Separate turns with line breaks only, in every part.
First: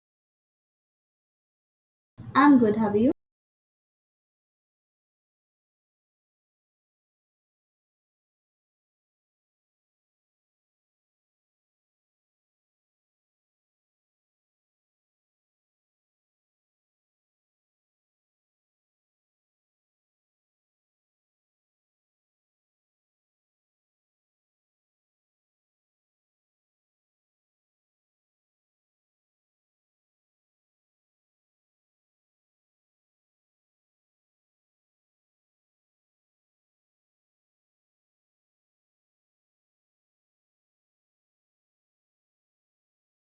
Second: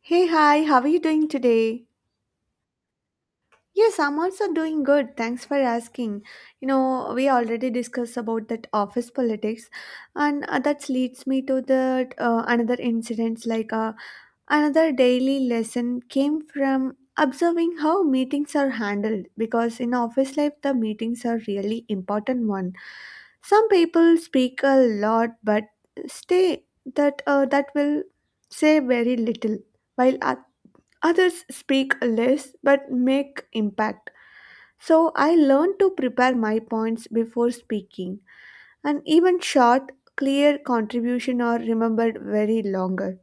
Hey, hi, how are you doing today?
I'm good, have you?
Yes, I'm also doing good. Thanks for asking. You know, we already discussed about that office politics, and that leads me to the another incidents another daily lesson came from observing how meetings are handled, because in office life the meetings are really important one. Some people speak a lot but stay that will say very little while others speak less but make impact. So I learn to prepare my points before speaking, and even short, clear contribution are remembered very longer.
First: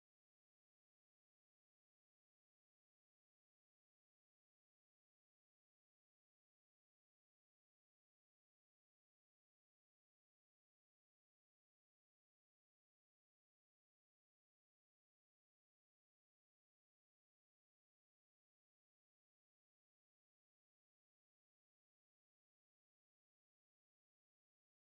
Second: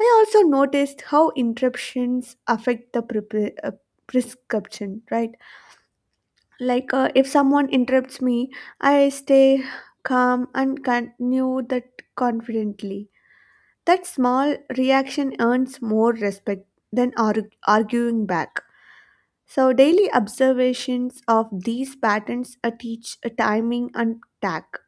I also noticed how interruptions affect the prescription, right? If someone interrupts me, I stay calm and continue that confidently. That small reaction earns more respect than arguing back. So, daily observations of these patterns teach a timing and tack,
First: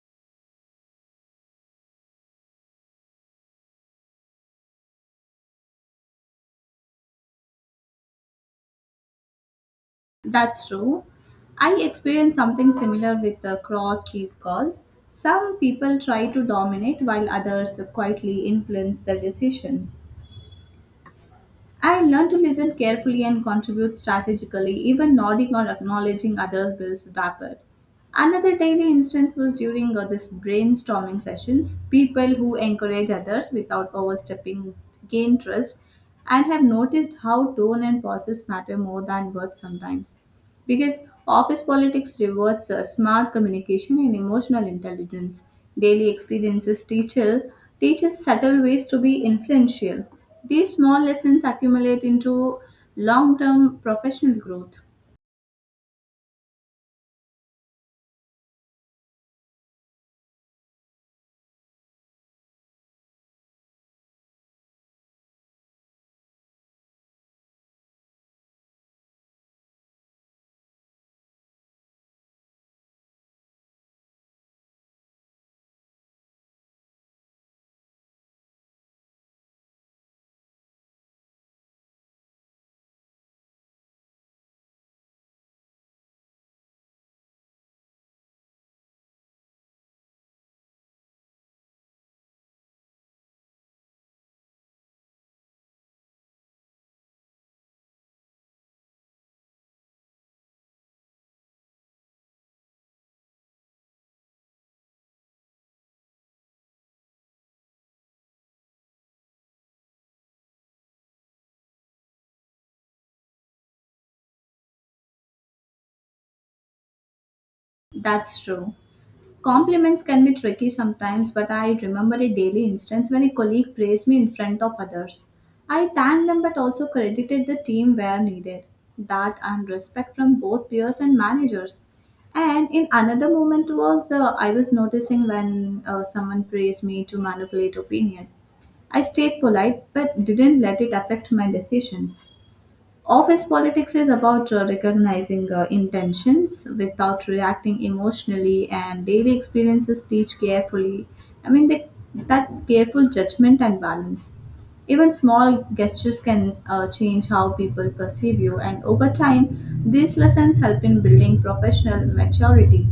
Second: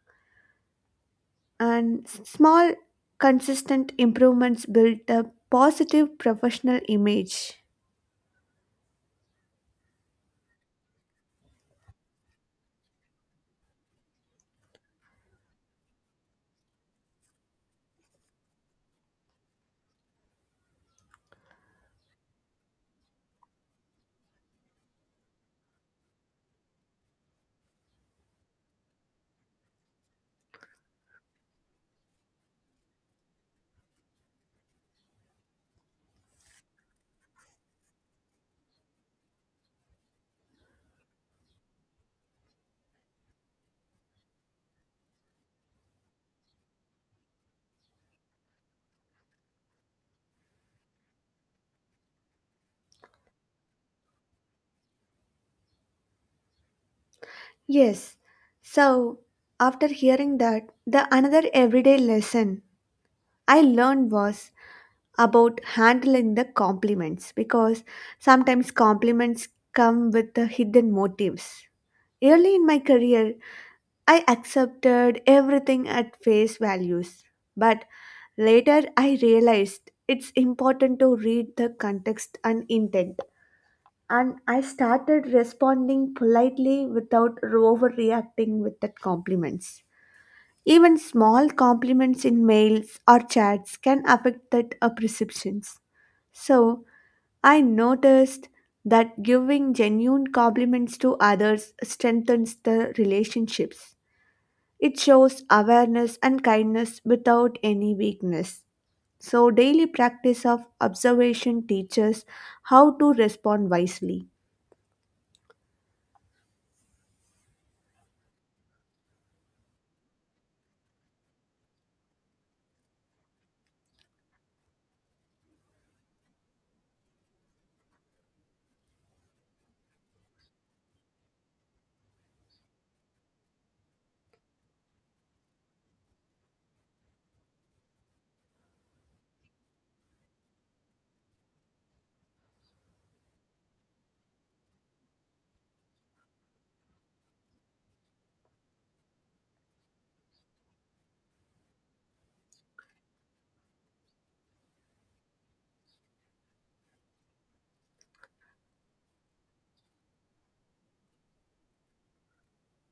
and small, consistent improvements build a positive professional image.
That's true. I experienced something similar with the cross street calls. Some people try to dominate while others quietly influence the decisions. I learned to listen carefully and contribute strategically, even nodding or acknowledging others builds rapport. Another daily instance was during this brainstorming sessions. People who encourage others without overstepping gain trust and have noticed how tone and process matter more than words sometimes. Because office politics rewards smart communication and emotional intelligence. Daily experiences teacher teaches subtle ways to be influential. These small lessons accumulate into long-term professional growth.
Yes, so after hearing that, the another everyday lesson I learned was about handling the compliments, because sometimes compliments come with the hidden motives. Early in my career, I accepted everything at face values, but later I realized it's important to read the context and intent. And I started responding politely without overreacting with the compliments. Even small compliments in mails or chats can affect that perceptions. So I noticed that giving genuine compliments to others strengthens the relationships. It shows awareness and kindness without any weakness. So, daily practice of observation teaches how to respond wisely.
That's true. Compliments can be tricky sometimes, but I remember a daily instance when a colleague praised me in front of others. I thanked them but also credited the team where needed. That and respect from both peers and managers. And in another moment was, I was noticing when someone praised me to manipulate opinion. I stayed polite but didn't let it affect my decisions. Office politics is about recognizing intentions without reacting emotionally, and daily experiences teach carefully. I mean, that careful judgment and balance. Even small gestures can change how people perceive you, and over time, these lessons help in building professional maturity.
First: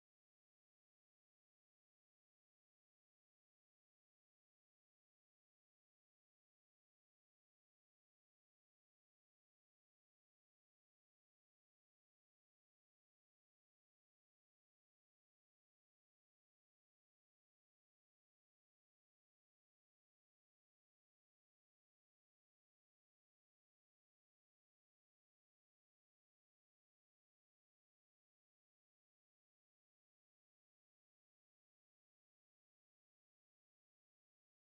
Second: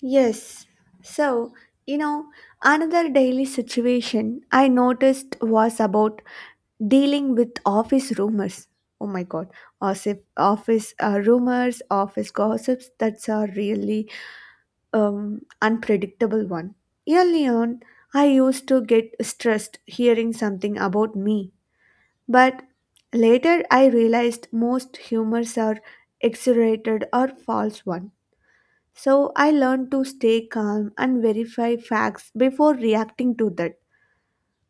Yes. So, you know, another daily situation I noticed was about dealing with office rumors. Oh my god, as if office rumors, office gossips, that's a really unpredictable one. Early on, I used to get stressed hearing something about me, but later I realized most humors are exaggerated or false one. So I learned to stay calm and verify facts before reacting to that.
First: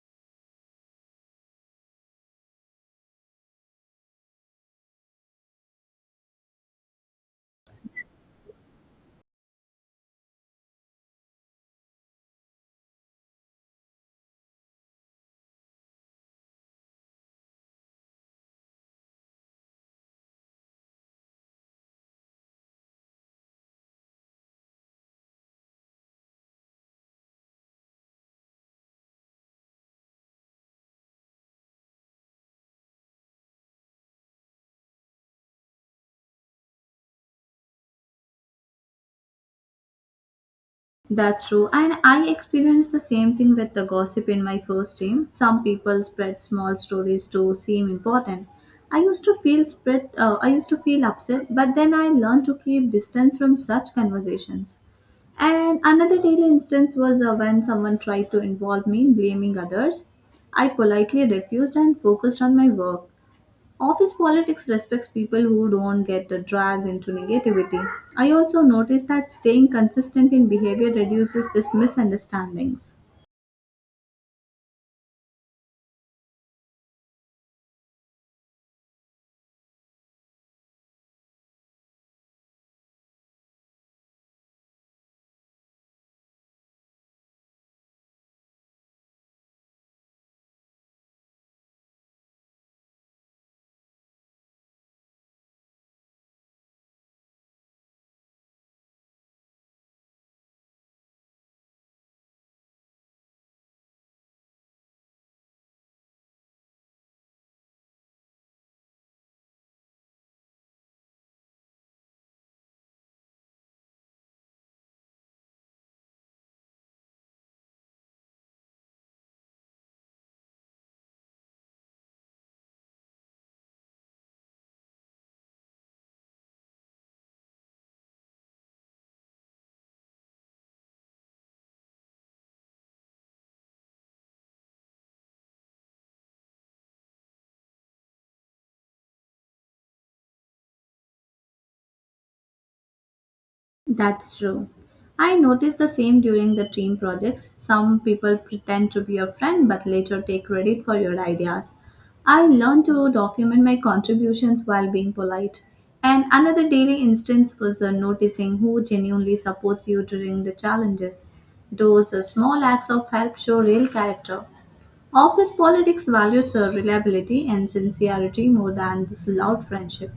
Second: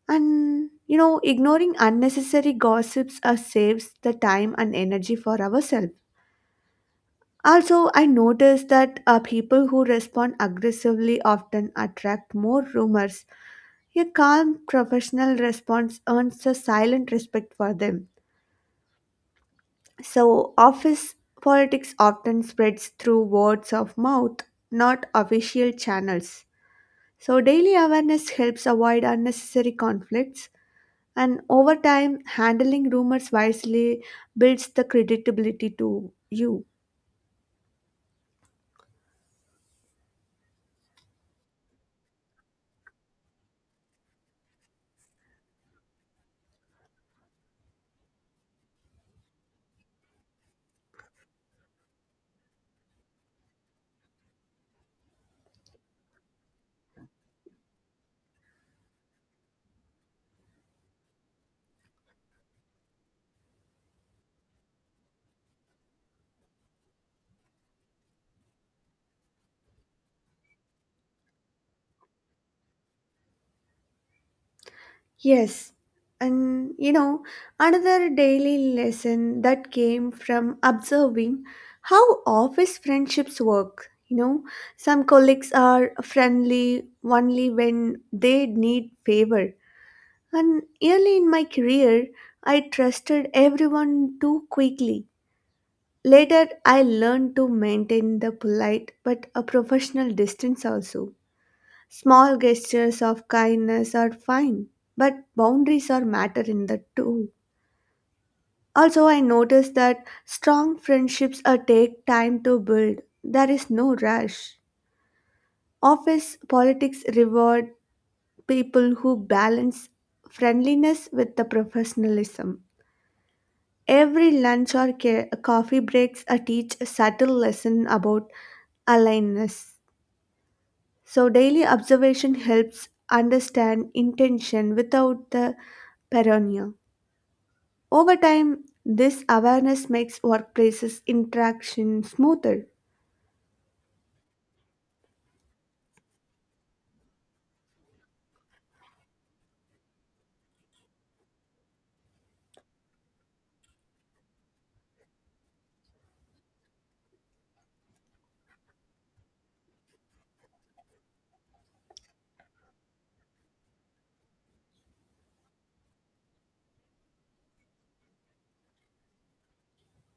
And you know, ignoring unnecessary gossips saves the time and energy for ourselves. Also, I noticed that people who respond aggressively often attract more rumors. A calm, professional response earns a silent respect for them. So, office politics often spreads through words of mouth, not official channels. So, daily awareness helps avoid unnecessary conflicts, and over time, handling rumors wisely builds the credibility to you.
That's true. And I experienced the same thing with the gossip in my first team. Some people spread small stories to seem important. I used to feel spread, I used to feel upset, but then I learned to keep distance from such conversations. And another daily instance was when someone tried to involve me in blaming others. I politely refused and focused on my work. Office politics respects people who don't get dragged into negativity. I also noticed that staying consistent in behavior reduces these misunderstandings.
Yes, and you know, another daily lesson that came from observing how office friendships work. You know, some colleagues are friendly only when they need favor. And early in my career, I trusted everyone too quickly. Later, I learned to maintain the polite but a professional distance also. Small gestures of kindness are fine, but boundaries are matter in that too. Also, I noticed that strong friendships are take time to build. There is no rush. Office politics reward people who balance friendliness with the professionalism. Every lunch or coffee breaks a teach a subtle lesson about aliveness. So, daily observation helps understand intention without the paranoia. Over time, this awareness makes workplaces interaction smoother.
That's true. I noticed the same during the team projects. Some people pretend to be your friend but later take credit for your ideas. I learned to document my contributions while being polite. And another daily instance was noticing who genuinely supports you during the challenges. Those small acts of help show real character. Office politics values reliability and sincerity more than this loud friendship.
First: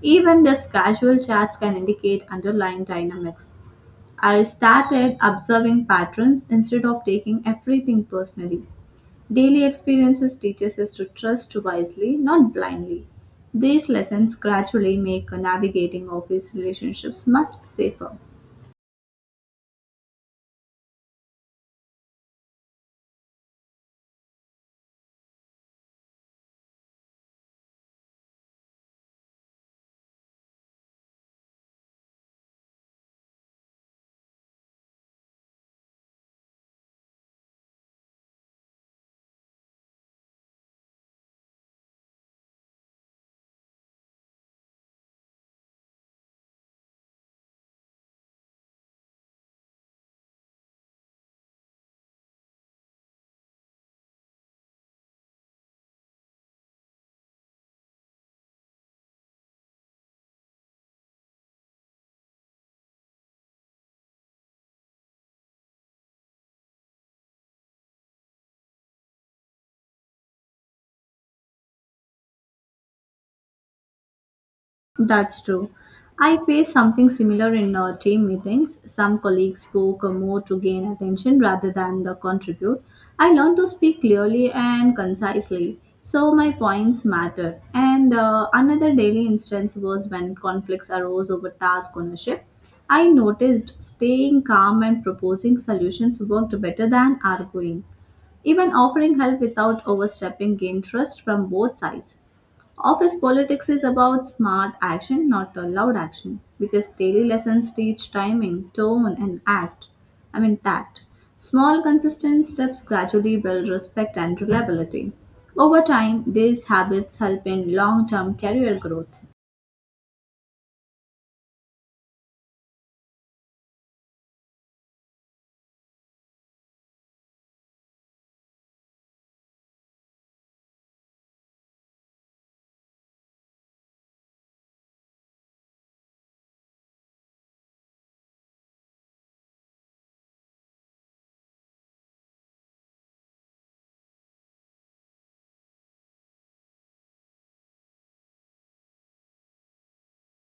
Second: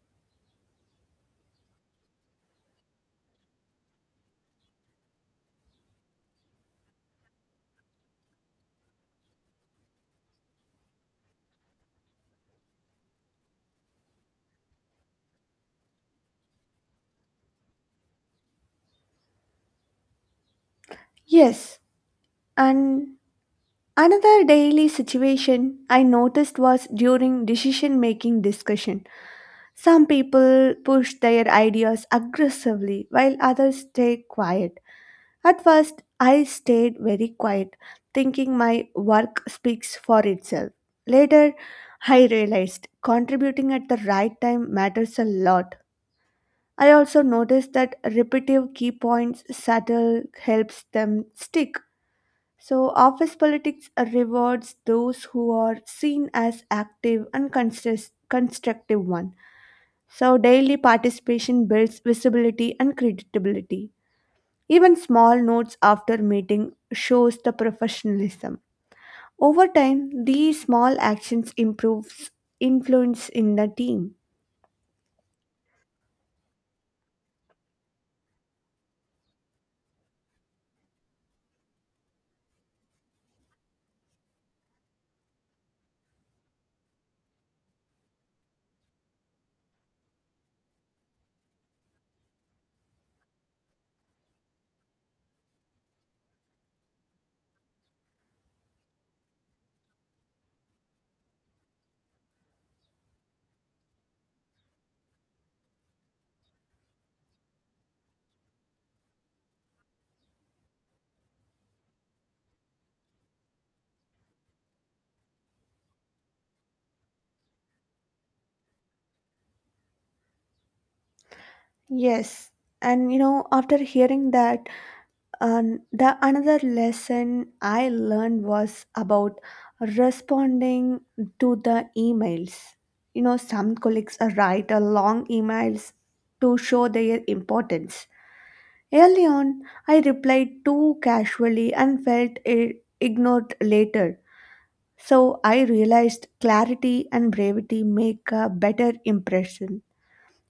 Even these casual chats can indicate underlying dynamics. I started observing patterns instead of taking everything personally. Daily experiences teaches us to trust wisely, not blindly. These lessons gradually make navigating office relationships much safer.
Yes, and another daily situation I noticed was during decision making discussion. Some people push their ideas aggressively while others stay quiet. At first, I stayed very quiet, thinking my work speaks for itself. Later, I realized contributing at the right time matters a lot. I also noticed that repetitive key points subtle helps them stick. So, office politics rewards those who are seen as active and constructive one. So, daily participation builds visibility and credibility. Even small notes after meeting shows the professionalism. Over time, these small actions improves influence in the team.
That's true. I faced something similar in team meetings. Some colleagues spoke more to gain attention rather than the contribute. I learned to speak clearly and concisely, so my points mattered. And another daily instance was when conflicts arose over task ownership. I noticed staying calm and proposing solutions worked better than arguing. Even offering help without overstepping gained trust from both sides. Office politics is about smart action, not a loud action, because daily lessons teach timing, tone, and act. I mean, tact. Small, consistent steps gradually build respect and reliability. Over time, these habits help in long term career growth.
Yes, and you know, after hearing that, and the another lesson I learned was about responding to the emails. You know, some colleagues write a long emails to show their importance. Early on, I replied too casually and felt ignored later. So I realized clarity and brevity make a better impression.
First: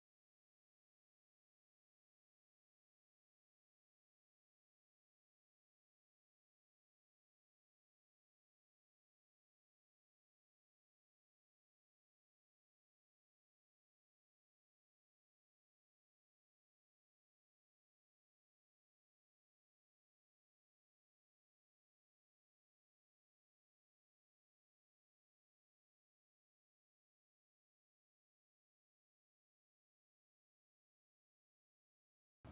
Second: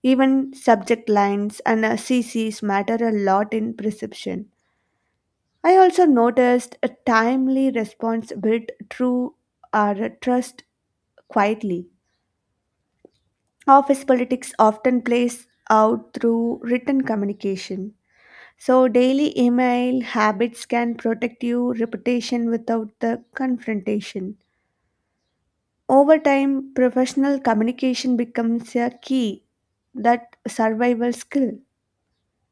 Even subject lines and CCs matter a lot in perception. I also noticed a timely response built through our trust quietly. Office politics often plays out through written communication. So, daily email habits can protect your reputation without the confrontation. Over time, professional communication becomes a key that survival skill.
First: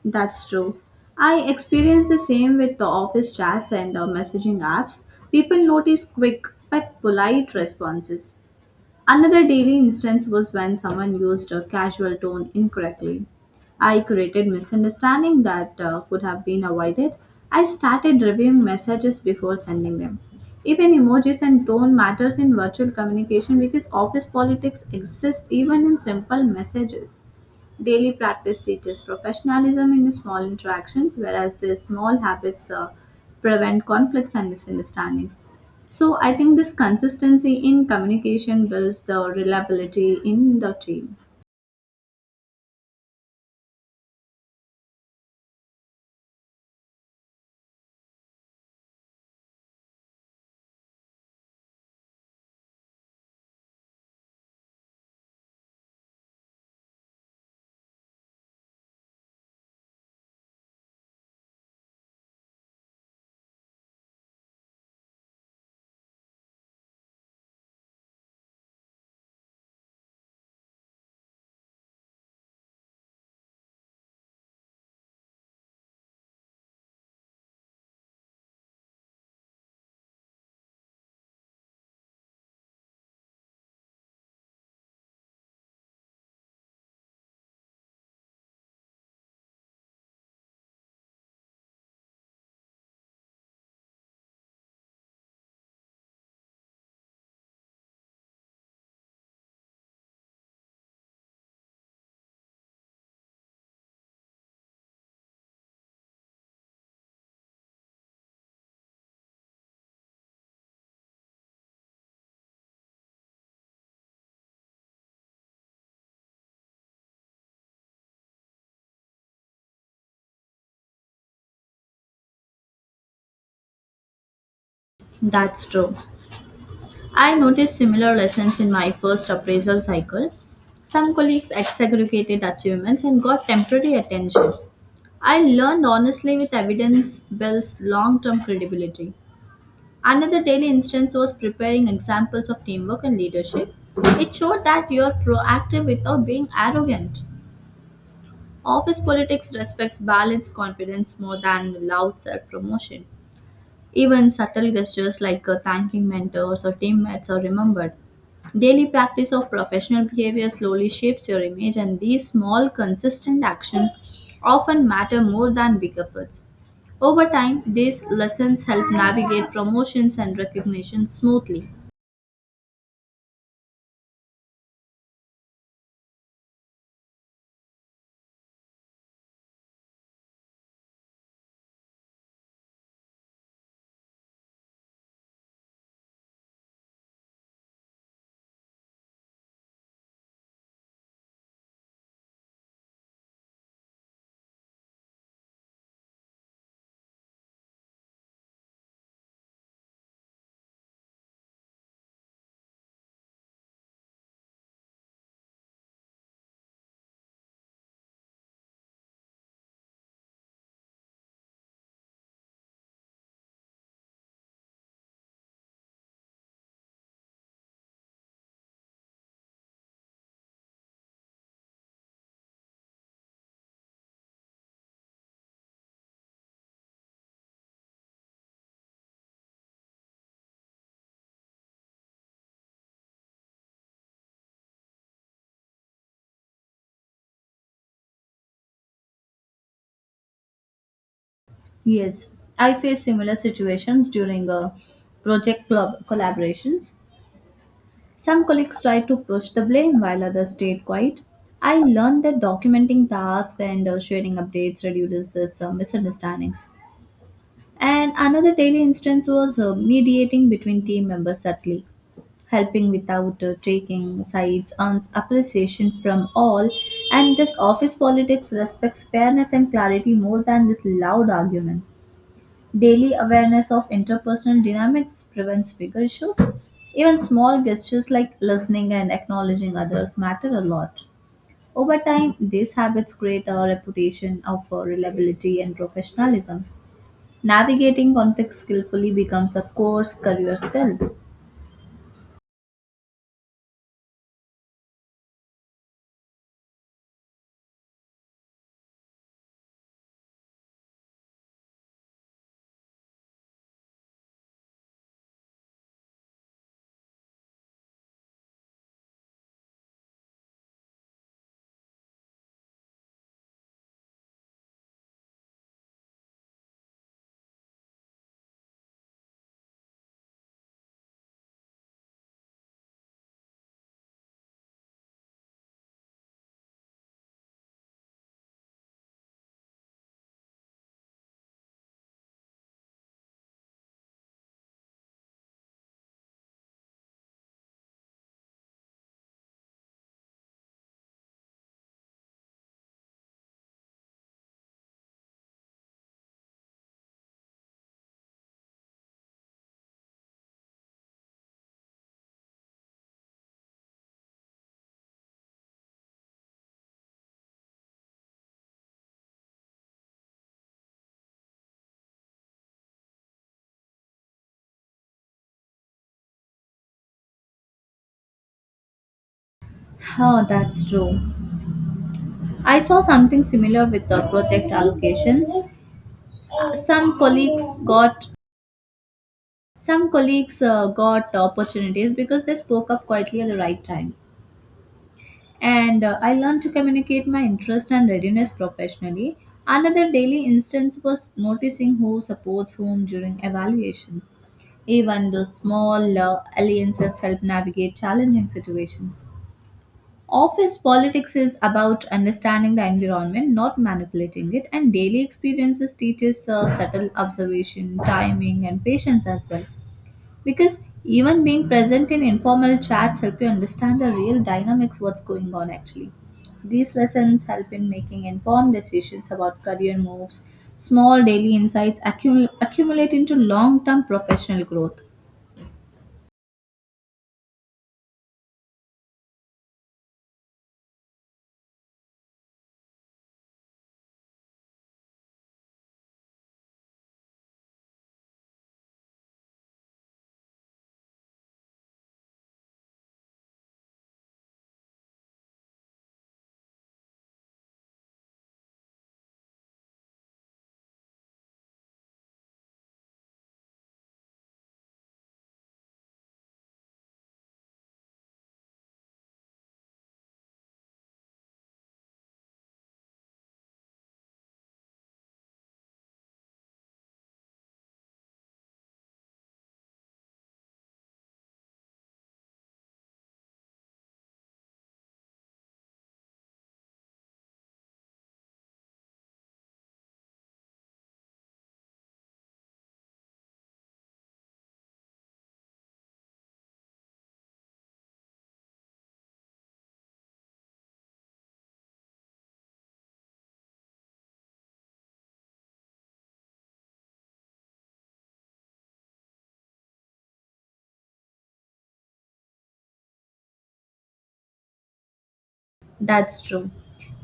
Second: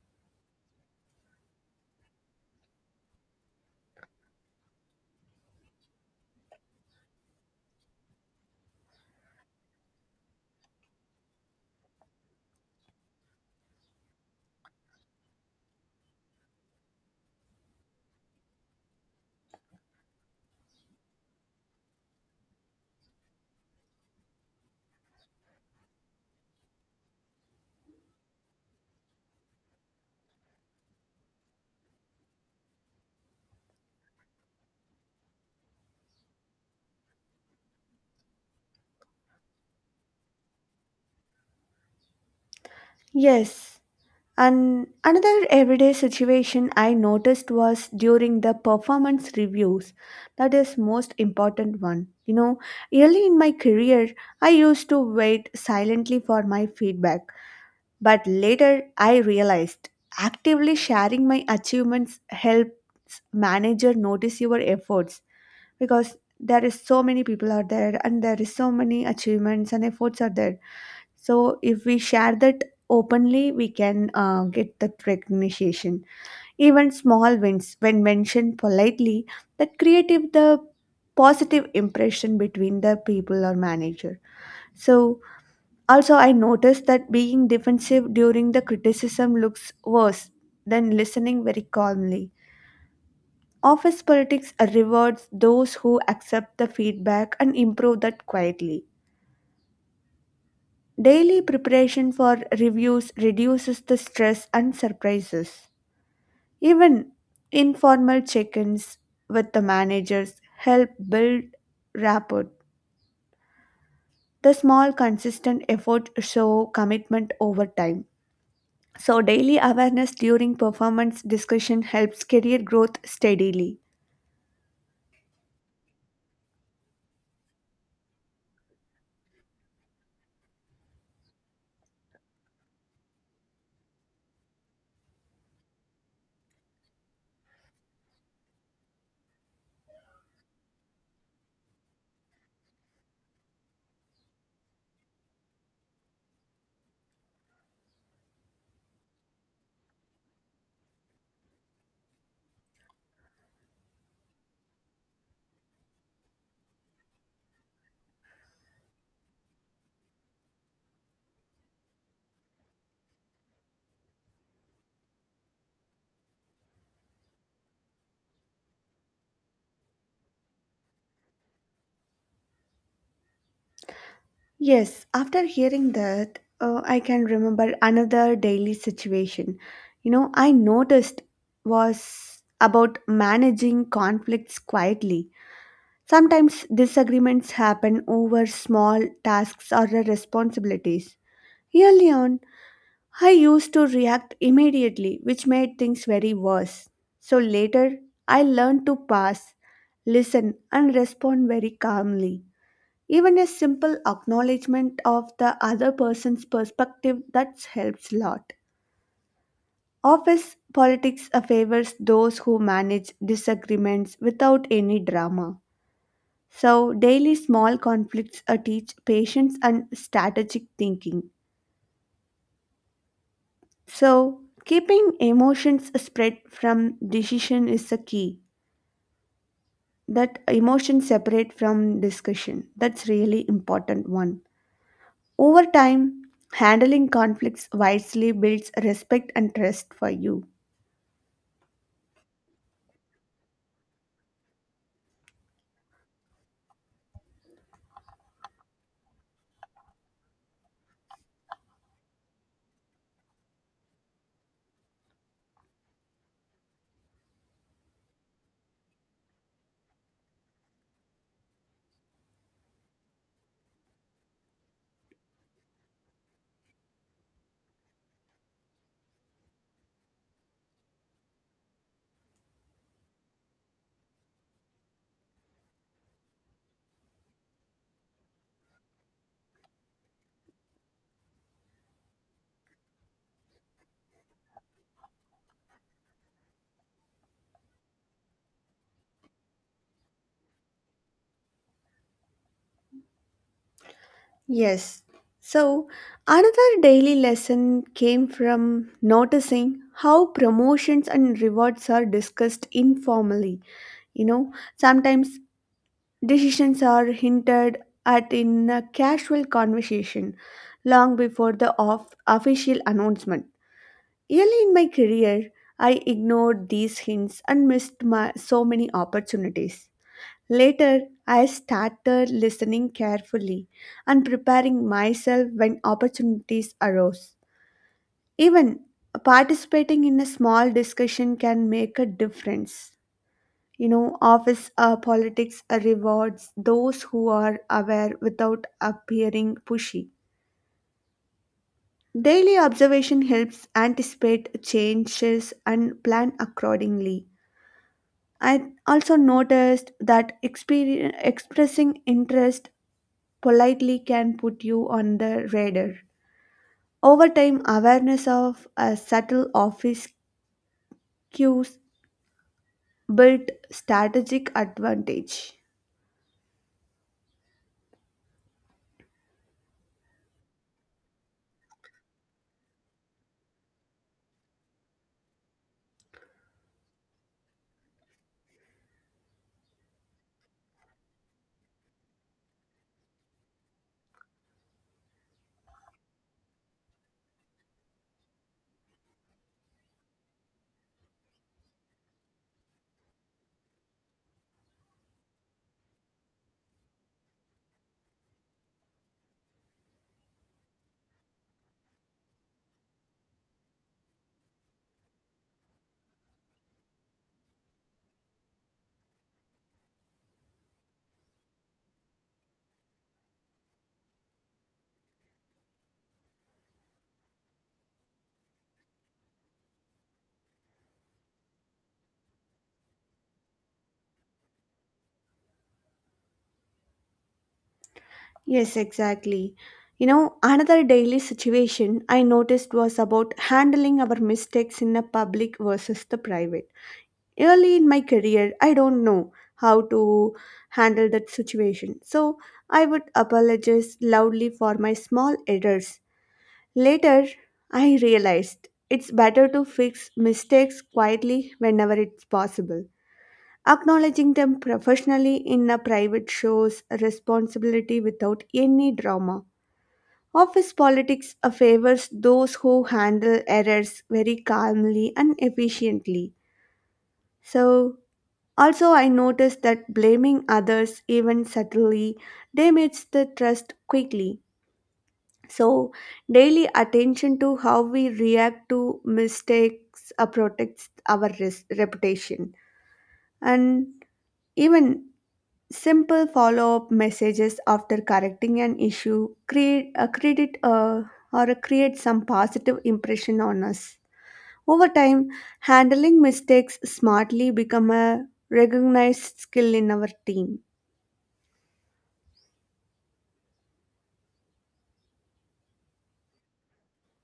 That's true. I experience the same with the office chats and messaging apps. People notice quick but polite responses. Another daily instance was when someone used a casual tone incorrectly. I created misunderstanding that could have been avoided. I started reviewing messages before sending them. Even emojis and tone matters in virtual communication because office politics exist even in simple messages. Daily practice teaches professionalism in small interactions, whereas the small habits prevent conflicts and misunderstandings. So, I think this consistency in communication builds the reliability in the team.
Yes, and another everyday situation I noticed was during the performance reviews. That is most important one. You know, early in my career, I used to wait silently for my feedback, but later I realized actively sharing my achievements helps manager notice your efforts, because there is so many people out there and there is so many achievements and efforts are there, so if we share that openly, we can get that recognition. Even small wins, when mentioned politely, that creative the positive impression between the people or manager. So also I noticed that being defensive during the criticism looks worse than listening very calmly. Office politics rewards those who accept the feedback and improve that quietly. Daily preparation for reviews reduces the stress and surprises. Even informal check ins with the managers help build rapport. The small, consistent effort show commitment over time. So, daily awareness during performance discussion helps career growth steadily.
That's true. I noticed similar lessons in my first appraisal cycle. Some colleagues exaggerated achievements and got temporary attention. I learned honestly with evidence builds long term credibility. Another daily instance was preparing examples of teamwork and leadership. It showed that you're proactive without being arrogant. Office politics respects balanced confidence more than loud self promotion. Even subtle gestures like thanking mentors or teammates are remembered. Daily practice of professional behavior slowly shapes your image, and these small, consistent actions often matter more than big efforts. Over time, these lessons help navigate promotions and recognition smoothly.
Yes, after hearing that, I can remember another daily situation. You know, I noticed was about managing conflicts quietly. Sometimes disagreements happen over small tasks or responsibilities. Early on, I used to react immediately, which made things very worse. So later, I learned to pass, listen, and respond very calmly. Even a simple acknowledgement of the other person's perspective that helps a lot. Office politics favors those who manage disagreements without any drama. So, daily small conflicts teach patience and strategic thinking. So, keeping emotions spread from decision is a key. That emotion separate from discussion. That's really important one. Over time, handling conflicts wisely builds respect and trust for you.
Yes, I faced similar situations during project club collaborations. Some colleagues tried to push the blame while others stayed quiet. I learned that documenting tasks and sharing updates reduces this misunderstandings. And another daily instance was mediating between team members subtly, helping without taking sides, earns appreciation from all. And this office politics respects fairness and clarity more than this loud arguments. Daily awareness of interpersonal dynamics prevents bigger issues. Even small gestures like listening and acknowledging others matter a lot. Over time, these habits create a reputation of reliability and professionalism. Navigating conflict skillfully becomes a core career skill.
Yes. So, another daily lesson came from noticing how promotions and rewards are discussed informally. You know, sometimes decisions are hinted at in a casual conversation long before the official announcement. Early in my career, I ignored these hints and missed my, so many opportunities. Later, I started listening carefully and preparing myself when opportunities arose. Even participating in a small discussion can make a difference. You know, office politics rewards those who are aware without appearing pushy. Daily observation helps anticipate changes and plan accordingly. I also noticed that expressing interest politely can put you on the radar. Over time, awareness of subtle office cues built strategic advantage.
Oh, that's true. I saw something similar with the project allocations. Uh, Some colleagues got some colleagues got opportunities because they spoke up quietly at the right time, and I learned to communicate my interest and readiness professionally. Another daily instance was noticing who supports whom during evaluations. Even those small alliances help navigate challenging situations. Office politics is about understanding the environment, not manipulating it, and daily experiences teaches subtle observation, timing, and patience as well, because even being present in informal chats help you understand the real dynamics what's going on actually. These lessons help in making informed decisions about career moves. Small daily insights accumulate into long-term professional growth.
Yes, exactly. You know, another daily situation I noticed was about handling our mistakes in the public versus the private. Early in my career, I don't know how to handle that situation. So I would apologize loudly for my small errors. Later, I realized it's better to fix mistakes quietly whenever it's possible. Acknowledging them professionally in a private shows responsibility without any drama. Office politics favors those who handle errors very calmly and efficiently. So, also, I noticed that blaming others, even subtly, damages the trust quickly. So, daily attention to how we react to mistakes protects our reputation. And even simple follow up messages after correcting an issue create a credit or a create some positive impression on us. Over time, handling mistakes smartly become a recognized skill in our team.
That's true.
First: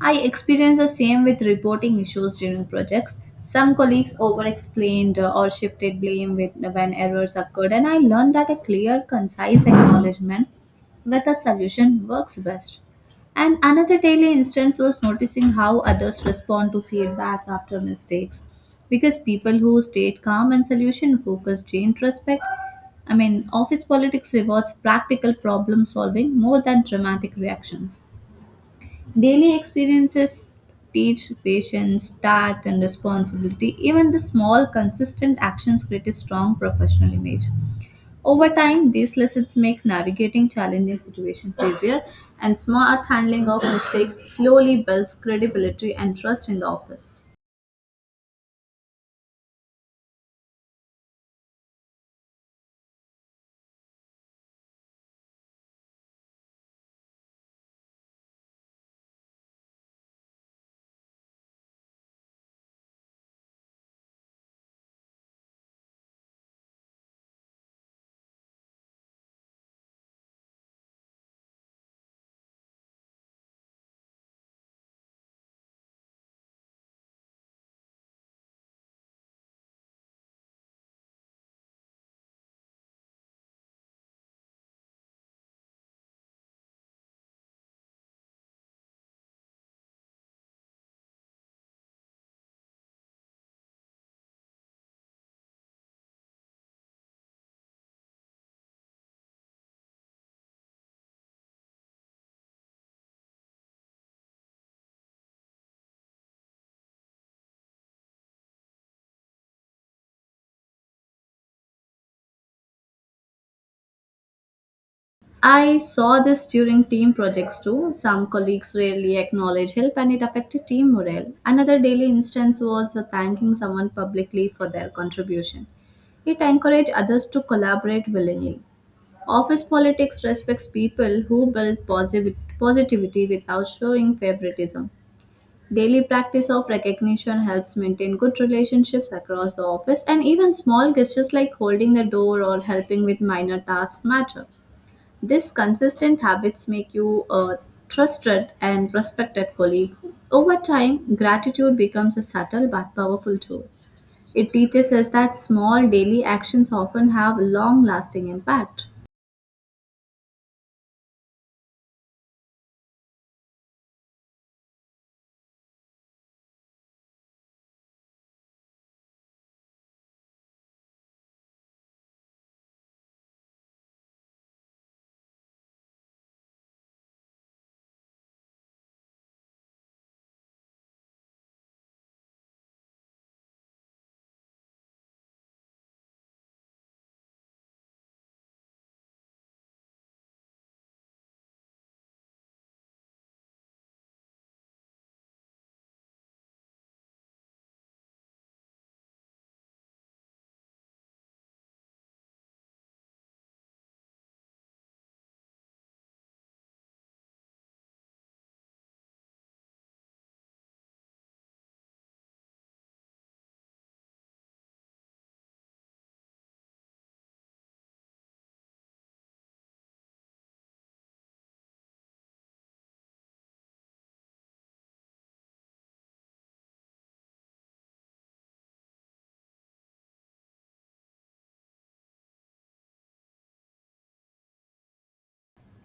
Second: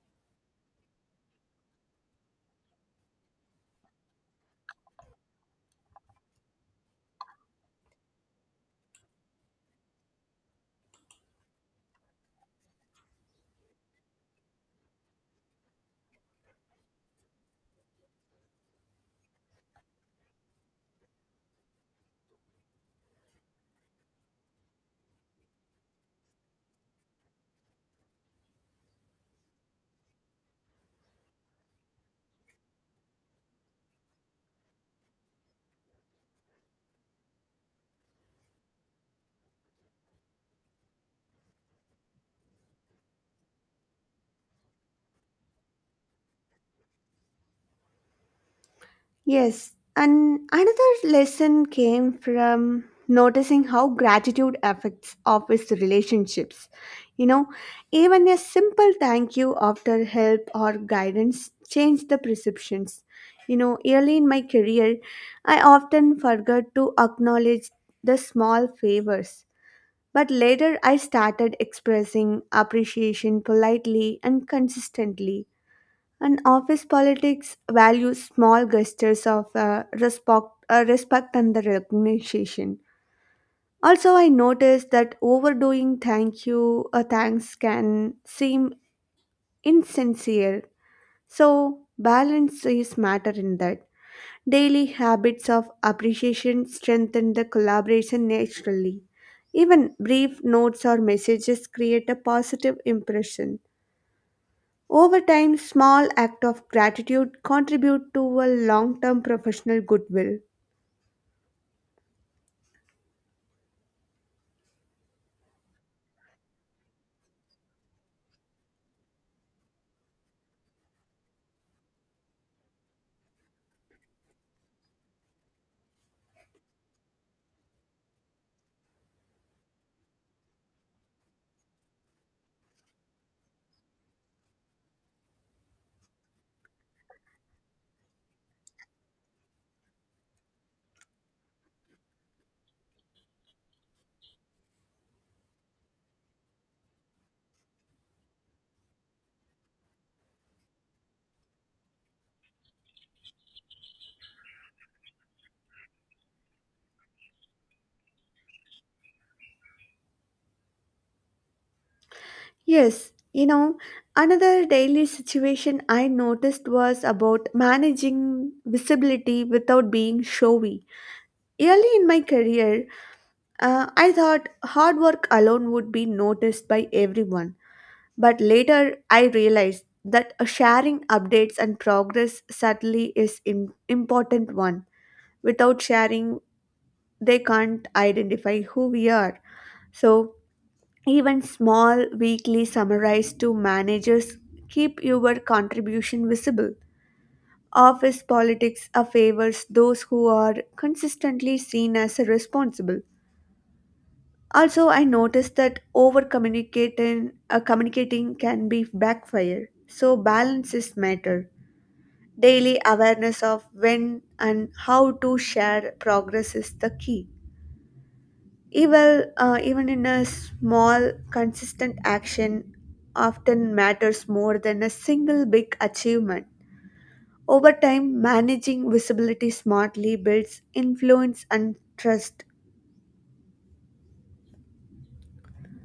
I experienced the same with reporting issues during projects. Some colleagues over explained or shifted blame with, when errors occurred, and I learned that a clear, concise acknowledgement with a solution works best. And another daily instance was noticing how others respond to feedback after mistakes. Because people who stayed calm and solution focused gained respect. I mean, office politics rewards practical problem solving more than dramatic reactions. Daily experiences teach patience, tact, and responsibility. Even the small, consistent actions create a strong professional image. Over time, these lessons make navigating challenging situations easier, and smart handling of mistakes slowly builds credibility and trust in the office.
Yes, and another lesson came from noticing how gratitude affects office relationships. You know, even a simple thank you after help or guidance changed the perceptions. You know, early in my career, I often forgot to acknowledge the small favors. But later, I started expressing appreciation politely and consistently. And office politics values small gestures of respect and the recognition. Also, I noticed that overdoing thank you or thanks can seem insincere. So, balance is matter in that. Daily habits of appreciation strengthen the collaboration naturally. Even brief notes or messages create a positive impression. Over time, small acts of gratitude contribute to a long term professional goodwill.
I saw this during team projects too. Some colleagues rarely acknowledge help and it affected team morale. Another daily instance was thanking someone publicly for their contribution. It encouraged others to collaborate willingly. Office politics respects people who build positive positivity without showing favoritism. Daily practice of recognition helps maintain good relationships across the office, and even small gestures like holding the door or helping with minor tasks matter. These consistent habits make you a trusted and respected colleague. Over time, gratitude becomes a subtle but powerful tool. It teaches us that small daily actions often have long lasting impact.
Yes, you know, another daily situation I noticed was about managing visibility without being showy. Early in my career, I thought hard work alone would be noticed by everyone. But later, I realized that sharing updates and progress certainly is an important one. Without sharing, they can't identify who we are. So, even small weekly summaries to managers keep your contribution visible. Office politics favors those who are consistently seen as responsible. Also, I noticed that communicating can be backfire. So, balance is matter. Daily awareness of when and how to share progress is the key. Even in a small, consistent action, often matters more than a single big achievement. Over time, managing visibility smartly builds influence and trust.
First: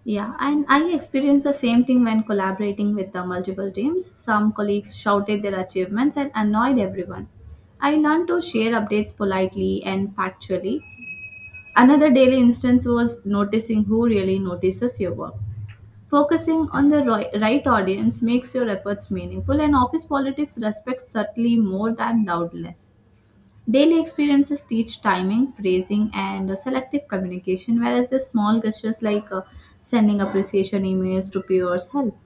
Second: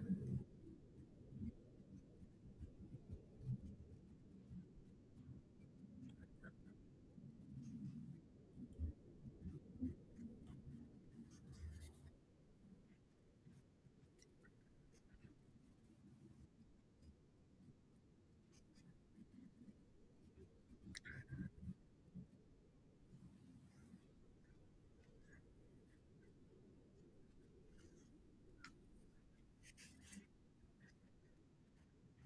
Yeah, and I experienced the same thing when collaborating with the multiple teams. Some colleagues shouted their achievements and annoyed everyone. I learned to share updates politely and factually. Another daily instance was noticing who really notices your work. Focusing on the right audience makes your efforts meaningful, and office politics respects subtly more than loudness. Daily experiences teach timing, phrasing, and selective communication, whereas the small gestures like sending appreciation emails to peers help.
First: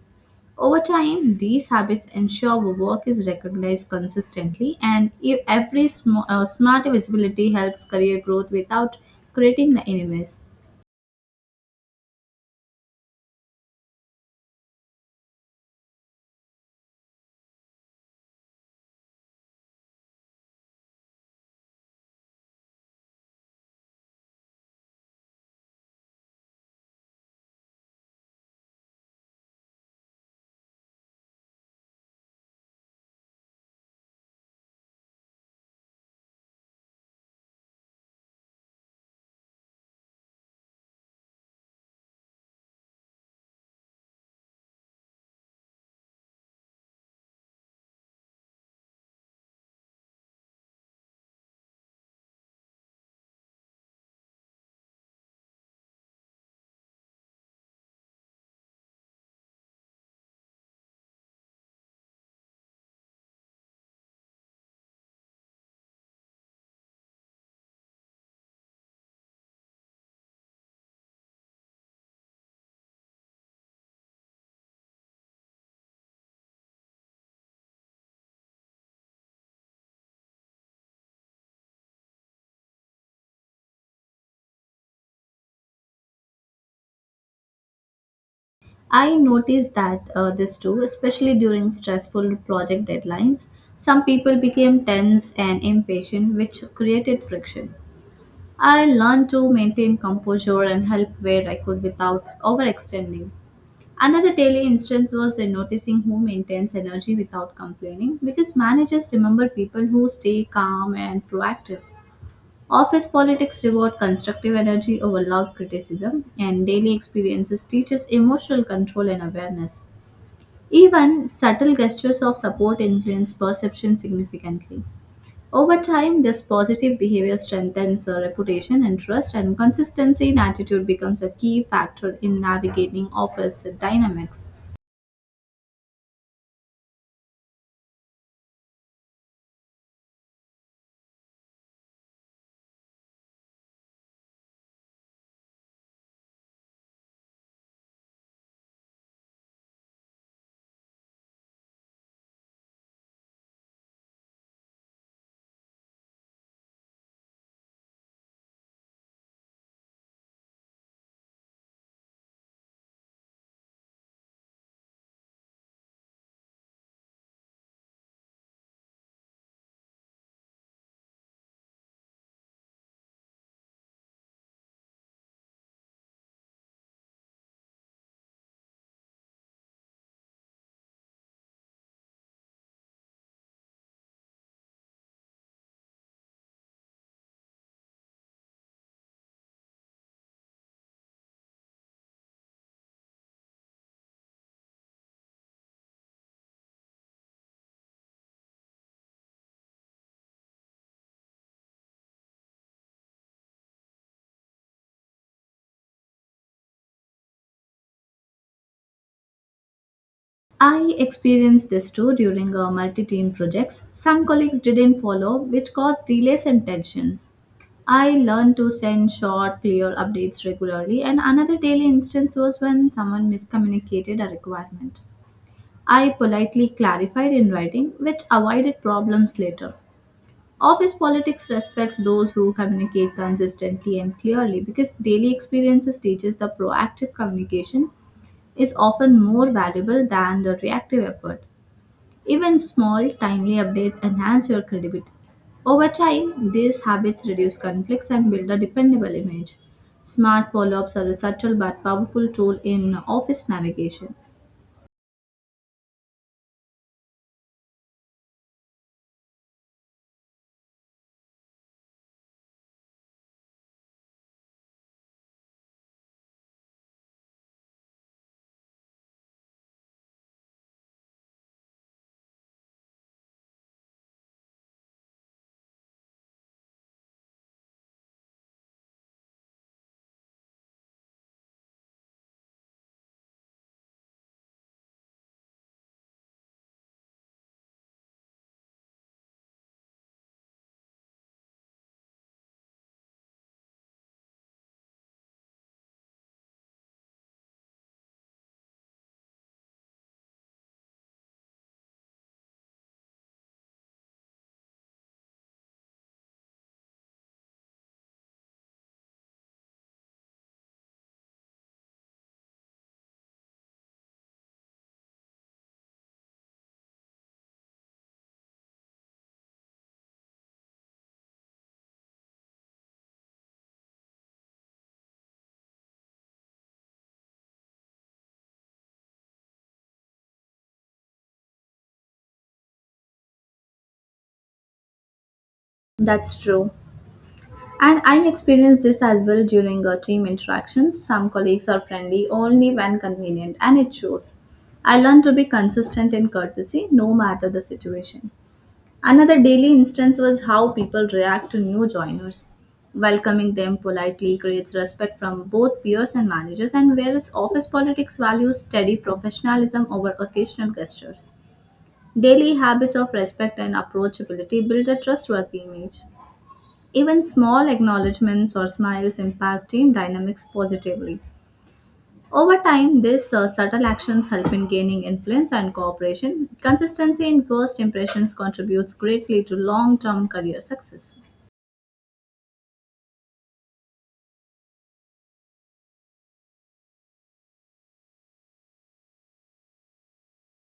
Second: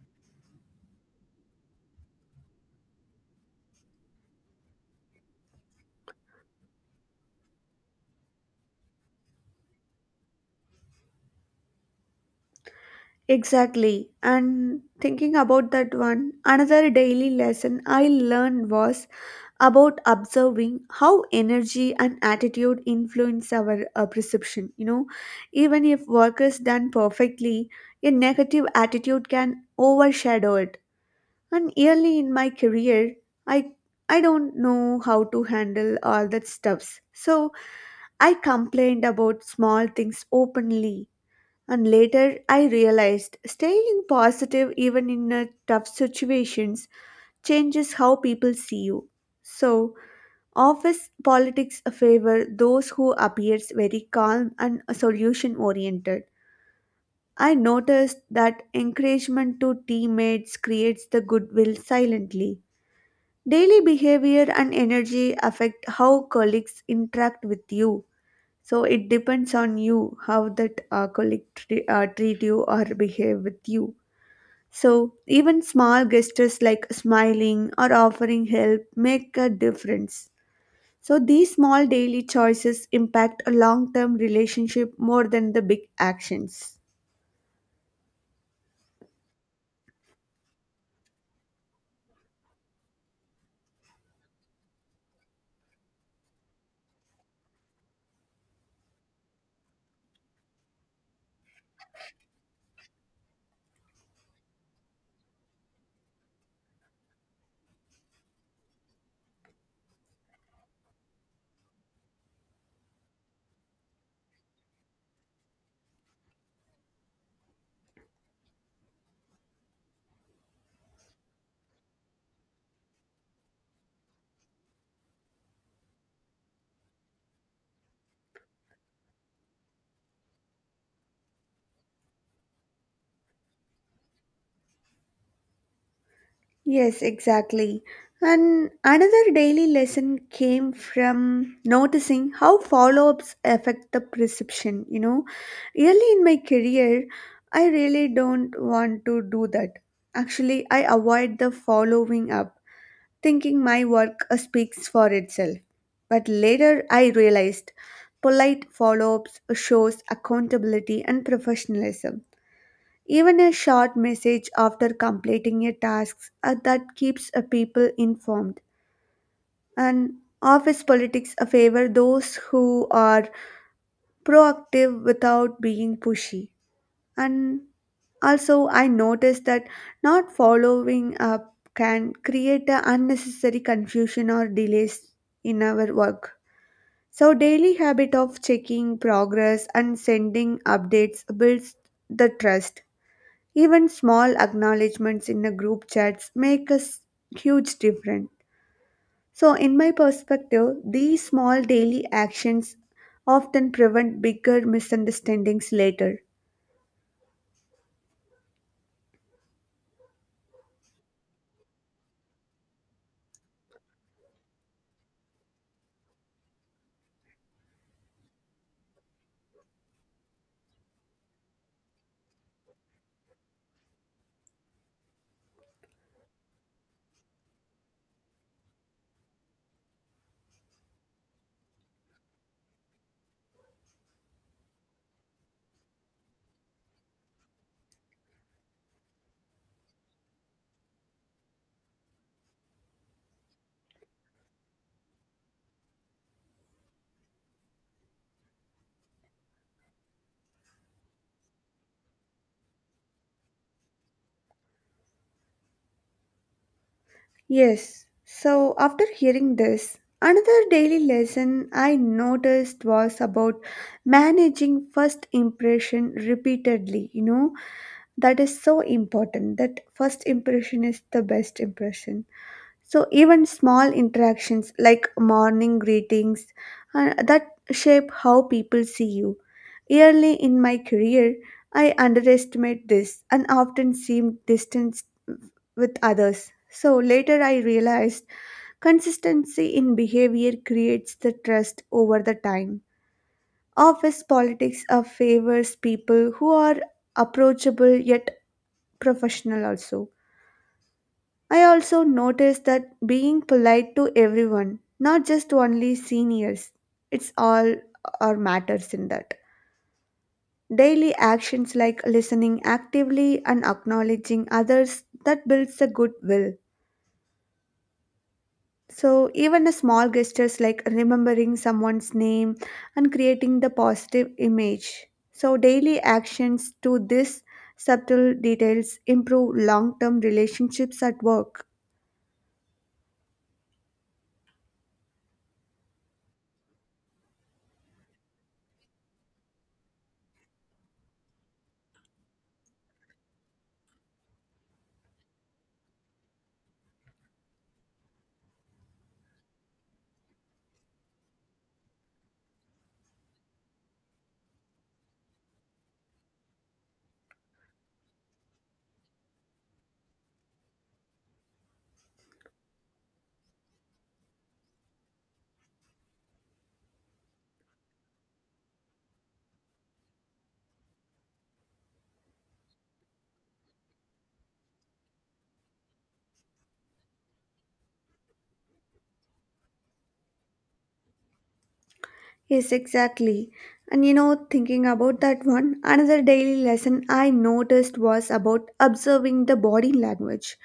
Over time, these habits ensure our work is recognized consistently, and if every smart visibility helps career growth without creating the enemies.
Exactly. And thinking about that one, another daily lesson I learned was about observing how energy and attitude influence our perception. Even if work is done perfectly, a negative attitude can overshadow it. And early in my career, i I don't know how to handle all that stuffs, so I complained about small things openly. And later I realized staying positive even in tough situations changes how people see you. So office politics favor those who appears very calm and solution oriented. I noticed that encouragement to teammates creates the goodwill silently. Daily behavior and energy affect how colleagues interact with you. So it depends on you how that treat you or behave with you. So even small gestures like smiling or offering help make a difference. So these small daily choices impact a long term relationship more than the big actions.
I noticed that, this too, especially during stressful project deadlines. Some people became tense and impatient, which created friction. I learned to maintain composure and help where I could without overextending. Another daily instance was in noticing who maintains energy without complaining because managers remember people who stay calm and proactive. Office politics reward constructive energy over loud criticism, and daily experiences teaches emotional control and awareness. Even subtle gestures of support influence perception significantly. Over time, this positive behavior strengthens a reputation and trust, and consistency in attitude becomes a key factor in navigating office dynamics.
Yes, exactly. And another daily lesson came from noticing how follow ups affect the perception. Early in my career, I really don't want to do that. Actually, I avoid the following up, thinking my work speaks for itself. But later I realized polite follow ups shows accountability and professionalism. Even a short message after completing a task, that keeps people informed. And office politics favor those who are proactive without being pushy. And also, I noticed that not following up can create a unnecessary confusion or delays in our work. So, daily habit of checking progress and sending updates builds the trust. Even small acknowledgments in a group chats make huge difference. So, in my perspective, these small daily actions often prevent bigger misunderstandings later.
I experienced this too during our multi team projects. Some colleagues didn't follow, which caused delays and tensions. I learned to send short, clear updates regularly, and another daily instance was when someone miscommunicated a requirement. I politely clarified in writing, which avoided problems later. Office politics respects those who communicate consistently and clearly because daily experiences teaches the proactive communication is often more valuable than the reactive effort. Even small, timely updates enhance your credibility. Over time, these habits reduce conflicts and build a dependable image. Smart follow ups are a subtle but powerful tool in office navigation.
Yes, so after hearing this, another daily lesson I noticed was about managing first impression repeatedly. You know that is so important, that first impression is the best impression. So even small interactions like morning greetings, that shape how people see you. Early in my career, I underestimate this and often seemed distant with others. So later I realized consistency in behavior creates the trust over the time. Office politics favors people who are approachable yet professional also. I also noticed that being polite to everyone, not just only seniors, it's all or matters in that. Daily actions like listening actively and acknowledging others that builds the goodwill. So even a small gestures like remembering someone's name and creating the positive image. So daily actions to this subtle details improve long-term relationships at work.
That's true. And I experienced this as well during team interactions. Some colleagues are friendly only when convenient, and it shows. I learned to be consistent in courtesy no matter the situation. Another daily instance was how people react to new joiners. Welcoming them politely creates respect from both peers and managers, and whereas office politics values steady professionalism over occasional gestures. Daily habits of respect and approachability build a trustworthy image. Even small acknowledgements or smiles impact team dynamics positively. Over time, these subtle actions help in gaining influence and cooperation. Consistency in first impressions contributes greatly to long term career success.
Yes, exactly. And you know, thinking about that one, another daily lesson I noticed was about observing the body language.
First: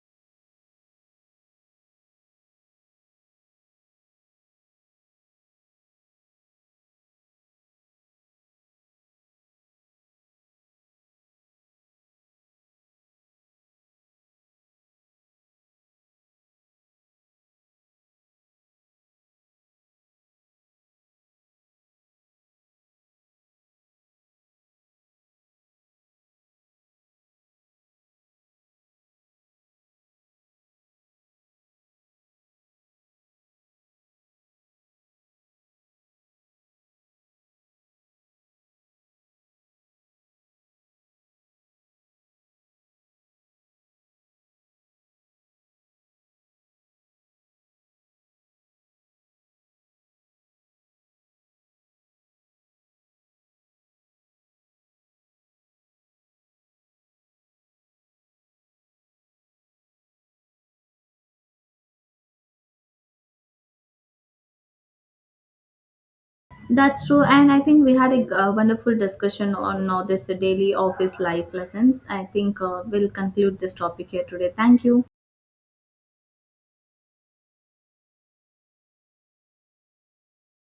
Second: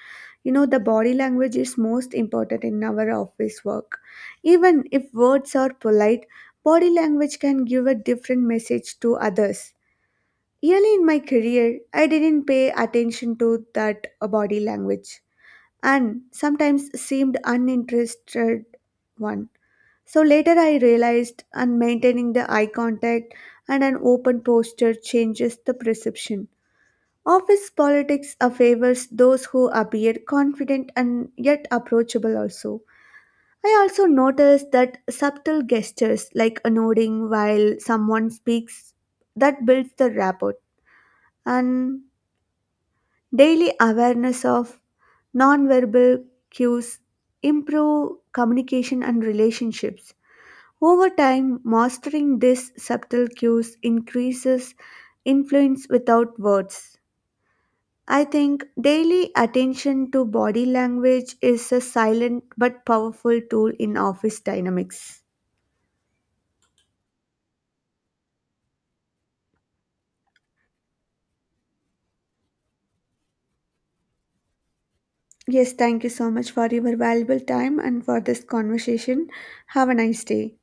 You know, the body language is most important in our office work. Even if words are polite, body language can give a different message to others. Early in my career, I didn't pay attention to that body language and sometimes seemed uninterested one. So later I realized and maintaining the eye contact and an open posture changes the perception. Office politics favors those who appear confident and yet approachable also. I also noticed that subtle gestures like a nodding while someone speaks that builds the rapport, and daily awareness of nonverbal cues improve communication and relationships. Over time, mastering these subtle cues increases influence without words. I think daily attention to body language is a silent but powerful tool in office dynamics.
That's true, and I think we had a wonderful discussion on this daily office life lessons. I think we'll conclude this topic here today. Thank you.
Yes, thank you so much for your valuable time and for this conversation. Have a nice day.